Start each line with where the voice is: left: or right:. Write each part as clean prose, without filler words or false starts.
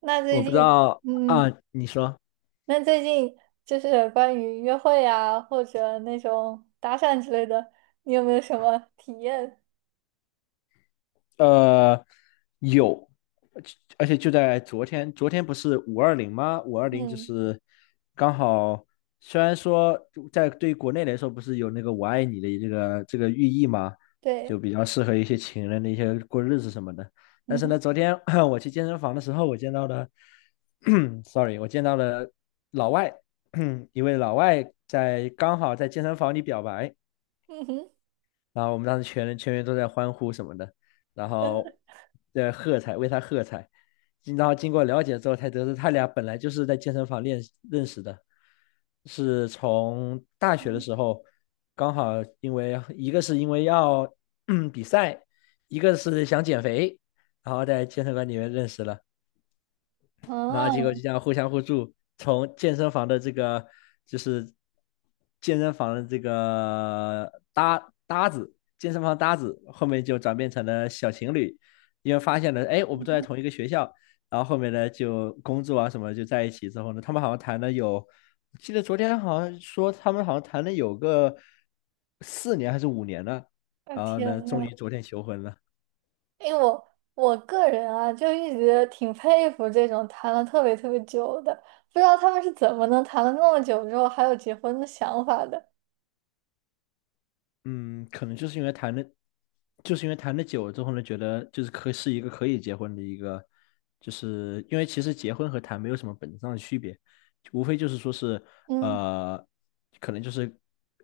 right: 那
left: 我
right: 最
left: 不知
right: 近，
left: 道
right: 嗯，
left: 啊，你说，
right: 那最近就是关于约会啊，或者那种搭讪之类的，你有没有什么体验？
left: 呃，有，而且就在昨天不是五二零吗？五二零就
right: 嗯，
left: 是刚好，虽然说在对于国内来说不是有那个"我爱你"的这个寓意嘛，
right: 对，
left: 就比较适合一些情人的一些过日子什么的。但
right: 嗯
left: 是呢，
right: 哼，
left: 昨天 我去健身房的时候，我见到了 ，sorry，我见到了老外，一位老外在刚好在健身房里表白。
right: 嗯哼，
left: 然后我们当时全员都在欢呼什么的，然
right: 真的，
left: 后在喝彩，为他喝彩。然后经过了解之后，才得知他俩本来就是在健身房认识的，是从大学的时候，刚好因为一个是因为要 比赛，一个是想减肥，然后在健身馆里面认识了。然后结果就
right: 啊，
left: 这样互相互助，从健身房的这个就是健身房的这个搭子，健身房搭子，后面就转变成了小情侣，因为发现了，哎，我们都在同一个学校，然后后面呢就工作啊什么就在一起之后呢，他们好像谈了有，我记得昨天好像说他们好像谈了有个4年还是5年呢，
right: 我
left: 然后
right: 天
left: 呢，终于
right: 呐。
left: 昨天求婚了。
right: 因为我个人啊，就一直挺佩服这种谈了特别特别久的，不知道他们是怎么能谈了那么久之后还有结婚的想法的。
left: 嗯，可能就是因为谈的，就是因为谈的久了之后呢，觉得就是可是一个可以结婚的一个，就是因为其实结婚和谈没有什么本质上的区别，无非就是说是
right: 嗯
left: 呃，可能就是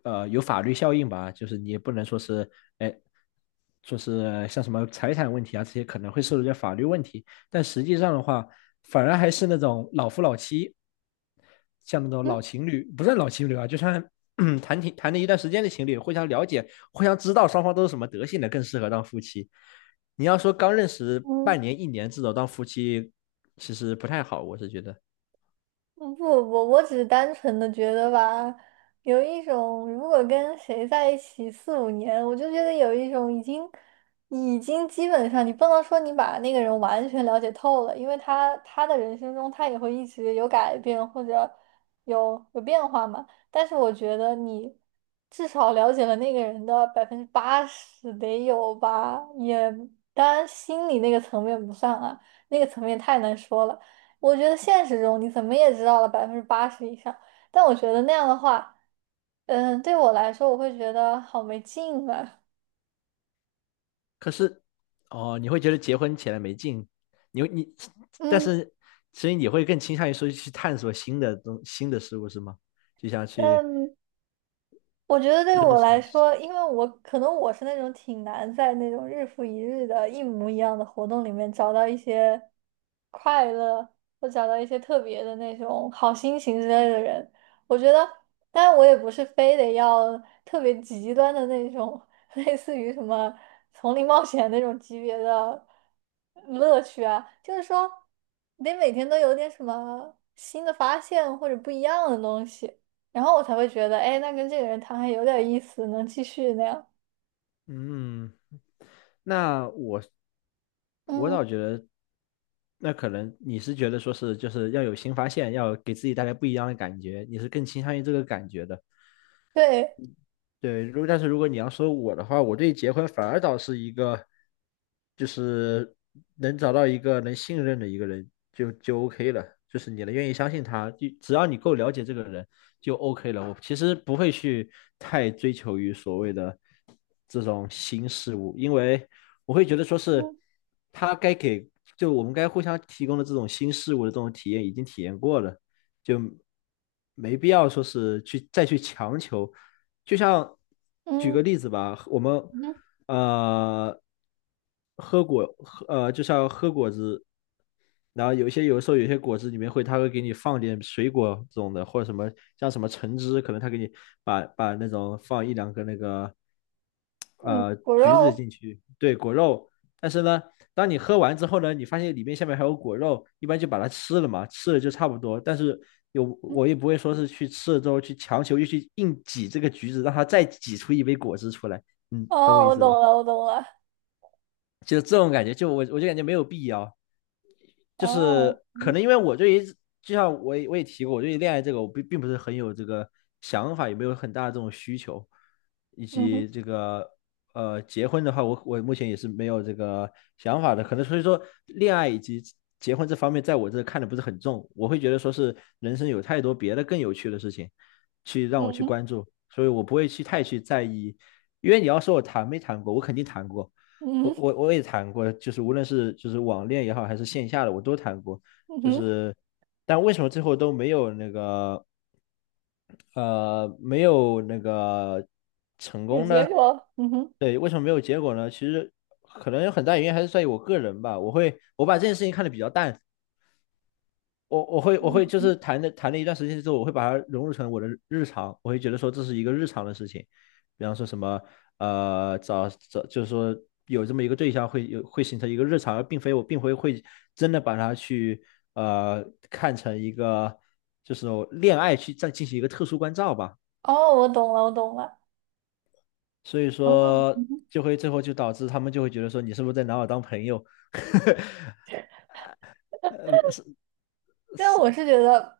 left: 有法律效应吧，就是你也不能说是哎，说是像什么财产问题啊这些可能会涉及到法律问题，但实际上的话，反而还是那种老夫老妻，像那种老
right: 嗯
left: 情侣，不算老情侣啊，就算 谈了一段时间的情侣，互相了解、互相知道双方都是什么德性的，更适合当夫妻。你要说刚认识
right: 嗯。
left: 半年、一年这种当夫妻，其实不太好，我是觉得。
right: 嗯不不，我只是单纯的觉得吧，有一种如果跟谁在一起四五年，我就觉得有一种已经基本上，你不能说你把那个人完全了解透了，因为他的人生中他也会一直有改变或者有变化嘛。但是我觉得你至少了解了那个人的百分之八十得有吧，也当然心理那个层面不算啊，那个层面太难说了。我觉得现实中你怎么也知道了百分之八十以上，但我觉得那样的话，对我来说，我会觉得好没劲啊。
left: 可是，哦，你会觉得结婚起来没劲，你会你，但
right: 嗯，
left: 是所以你会更倾向于说去探索新的事物是吗？就像去
right: 嗯，我觉得对
left: 认
right: 我来
left: 识，
right: 说，因为可能我是那种挺难在那种日复一日的一模一样的活动里面找到一些快乐，或找到一些特别的那种好心情之类的人。我觉得，当然我也不是非得要特别极端的那种，类似于什么丛林冒险那种级别的乐趣啊，就是说得每天都有点什么新的发现或者不一样的东西。然后我才会觉得，哎，那跟这个人谈还有点意思，能继续那样。
left: 嗯，那我
right: 嗯，
left: 倒觉得，那可能你是觉得说是就是要有新发现，要给自己带来不一样的感觉，你是更倾向于这个感觉的。
right: 对，
left: 对，如果但是如果你要说我的话，我对结婚反而倒是一个，就是能找到一个能信任的一个人就 OK 了，就是你能愿意相信他，就只要你够了解这个人就 OK 了。我其实不会去太追求于所谓的这种新事物，因为我会觉得说是
right: 嗯
left: 他该给，就我们该互相提供的这种新事物的这种体验已经体验过了，就没必要说是去再去强求。就像举个
right: 嗯
left: 例子吧，我们
right: 嗯
left: 呃喝果喝呃，就像喝果汁，然后有一些有的时候有些果汁里面会，它会给你放点水果这种的，或者什么像什么橙汁，可能它给你把那种放一两个那个
right: 嗯，骨
left: 橘子
right: 肉，
left: 进去，对，果肉，但是呢，当你喝完之后呢，你发现里面下面还有果肉，一般就把它吃了嘛，吃了就差不多。但是
right: 嗯
left: 我也不会说是去吃了之后去强求又去硬挤这个橘子，让它再挤出一杯果汁出来。嗯，懂我
right: 哦，
left: 意
right: 我
left: 思
right: 懂
left: 吧？
right: 了，我懂了。
left: 就这种感觉，就我就感觉没有必要。就是
right: 哦，
left: 可
right: 嗯
left: 能因为我对于就像我也提过，我对于恋爱这个我并不是很有这个想法，也没有很大的这种需求，以
right: 嗯哼
left: 及这个结婚的话，我目前也是没有这个想法的，可能所以说恋爱以及结婚这方面，在我这看的不是很重，我会觉得说是人生有太多别的更有趣的事情去让我
right: 嗯
left: 去
right: 哼
left: 关注，所以我不会去太去在意，因为你要说我谈没谈过，我肯定谈过，
right: 嗯
left: 我
right: 哼
left: 我我也谈过，就是无论是就是网恋也好，还是线下的，我都谈过。
right: 嗯
left: 就
right: 哼，
left: 是，但为什么最后都没有那个呃没有那个成
right: 有
left: 功
right: 结
left: 呢？
right: 果，嗯哼，
left: 对，为什么没有结果呢？其实可能有很大原因还是在于我个人吧。我把这件事情看得比较淡，我会
right: 嗯
left: 就
right: 嗯，
left: 是谈了一段时间之后，我会把它融入成我的日常，我会觉得说这是一个日常的事情，比方说什么找找就是说有这么一个对象会有会形成一个日常，而并非会真的把它去呃看成一个就是恋爱去再进行一个特殊关照吧，
right: 哦，我懂了，我懂了，
left: 所以
right: 哦。
left: 说就会最后就导致他们就会觉得说你是不是在拿我当朋友？呃
right: 因为我是觉得，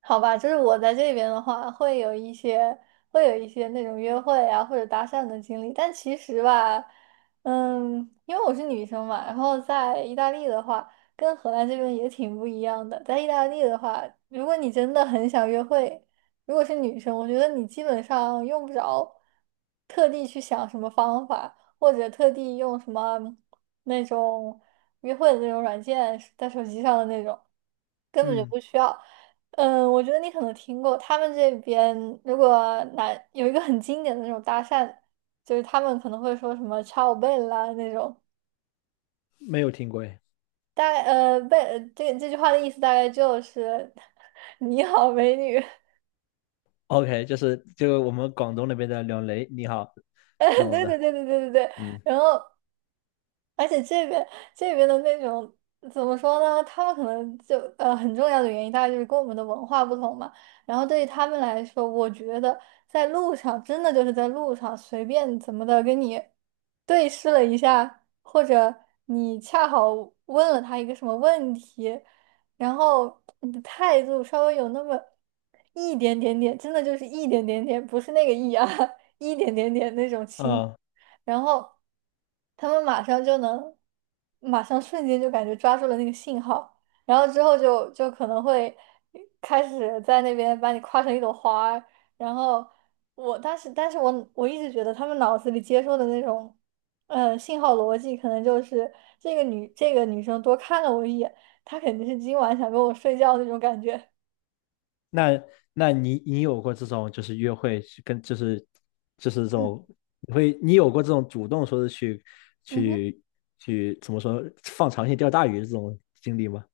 right: 好吧，就是我在这边的话，会有一些那种约会啊或者搭讪的经历，但其实吧，嗯，因为我是女生嘛，然后在意大利的话，跟荷兰这边也挺不一样的。在意大利的话，如果你真的很想约会，如果是女生，我觉得你基本上用不着特地去想什么方法，或者特地用什么那种约会的那种软件，在手机上的那种。根本就
left: 嗯，
right: 不需要。嗯，我觉得你可能听过，他们这边如果男有一个很经典的那种搭讪，就是他们可能会说什么 "ciao bella" 那种，
left: 没有听过哎。
right: 大概呃贝这这句话的意思大概就是 “你好，美女"。
left: OK，就是就我们广东那边的"两雷"你好
right: 对
left: 弄
right: 对对
left: 的。
right: 对对对对。
left: 嗯
right: 然后，而且这边的那种，怎么说呢？他们可能就很重要的原因，大概就是跟我们的文化不同嘛。然后对于他们来说，我觉得在路上真的就是在路上随便怎么的跟你对视了一下，或者你恰好问了他一个什么问题，然后你的态度稍微有那么一点点点，真的就是一点点点，不是那个一啊，一点点点那种轻。
left: 哦，
right: 然后他们马上瞬间就感觉抓住了那个信号，然后之后就可能会开始在那边把你夸成一朵花儿。然后我当时，但是我一直觉得他们脑子里接受的那种，信号逻辑可能就是这个女生多看了我一眼，她肯定是今晚想跟我睡觉那种感觉。
left: 那那你有过这种就是约会去跟就是这
right: 嗯
left: 种你有过这种主动说是去
right: 嗯哼。
left: 去怎么说放长线钓大鱼的这种经历吗？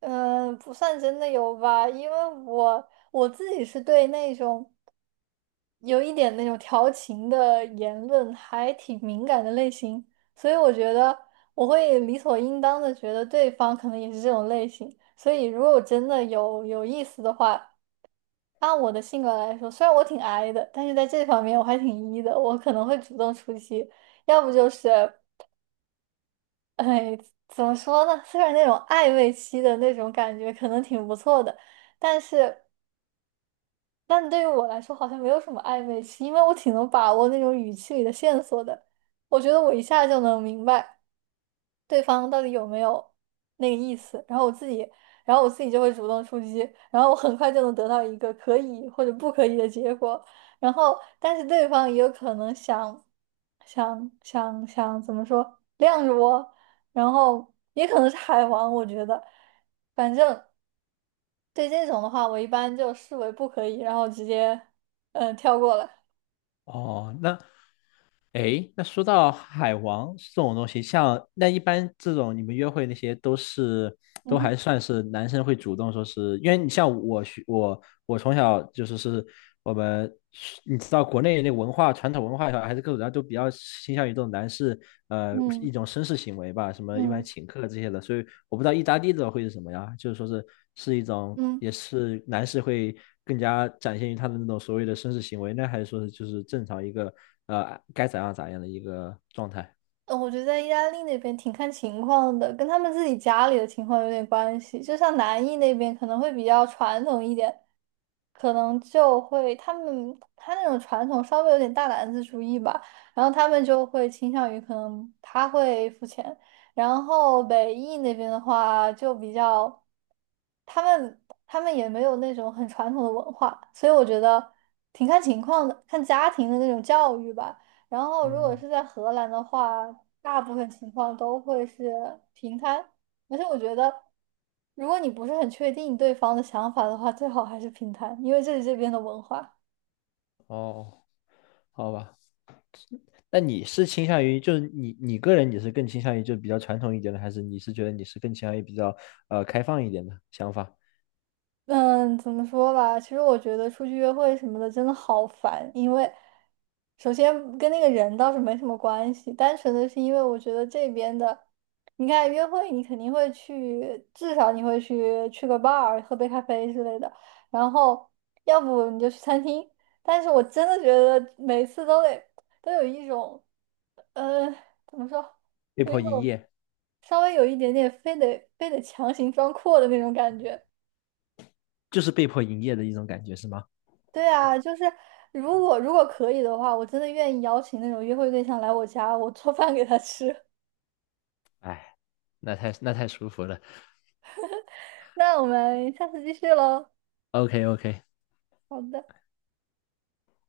right: 嗯，不算真的有吧，因为我自己是对那种有一点那种调情的言论，还挺敏感的类型，所以我觉得我会理所应当的觉得对方可能也是这种类型，所以如果真的有意思的话，按我的性格来说，虽然我挺 I 的，但是在这方面我还挺 E 的，我可能会主动出击，要不就是，哎，怎么说呢？虽然那种暧昧期的那种感觉可能挺不错的，但是。但对于我来说，好像没有什么暧昧期，因为我挺能把握那种语气里的线索的。我觉得我一下就能明白对方到底有没有那个意思，然后我自己就会主动出击，然后我很快就能得到一个可以或者不可以的结果。然后，但是对方也有可能想，想怎么说晾着我，然后也可能是海王，我觉得，反正。对这种的话，我一般就视为不可以，然后直接跳过了。
left: 哦，那诶，那说到海王这种东西，像那一般这种你们约会那些都是都
right: 嗯
left: 还
right: 哼，
left: 算是男生会主动说是，因为你像我学我我从小就是我们你知道国内那传统文化也好，还是各种然后都比较倾向于这种男士一
right: 嗯
left: 种绅士行为吧，什么一般
right: 嗯
left: 请客这些的，所以我不知道意大利的会是什么呀，就是说是一种
right: 嗯。
left: 也是男士会更加展现于他的那种所谓的绅士行为呢，还是说是就是正常一个？该咋样咋样的一个状态。
right: 我觉得在意大利那边挺看情况的，跟他们自己家里的情况有点关系。就像南意那边可能会比较传统一点，可能就会他们他那种传统稍微有点大男子主义吧，然后他们就会倾向于可能他会付钱。然后北意那边的话就比较，他们他们也没有那种很传统的文化，所以我觉得挺看情况的，看家庭的那种教育吧。然后如果
left: 嗯，
right: 是在荷兰的话，大部分情况都会是平摊，而且我觉得，如果你不是很确定对方的想法的话，最好还是平摊，因为这是这边的文化。
left: 哦，好吧。那你是倾向于，就是你个人，你是更倾向于就比较传统一点的，还是你是觉得你是更倾向于比较开放一点的想法？
right: 嗯，怎么说吧？其实我觉得出去约会什么的真的好烦，因为首先跟那个人倒是没什么关系，单纯的是因为我觉得这边的，你看约会你肯定会去，至少你会去个 bar 喝杯咖啡之类的，然后要不你就去餐厅。但是我真的觉得每次都有一种，呃，怎么说，
left: 被
right: 有一
left: 迫营
right: 种
left: 业。
right: 稍微有一点点非得非得强行装阔的那种感觉。
left: 就是被迫营业的一种感觉是吗？
right: 对啊，就是如果可以的话，我真的愿意邀请那种约会对象来我家，我做饭给他吃。
left: 哎，那太舒服了。
right: 那我们下次继续喽。
left: OK OK，
right: 好的。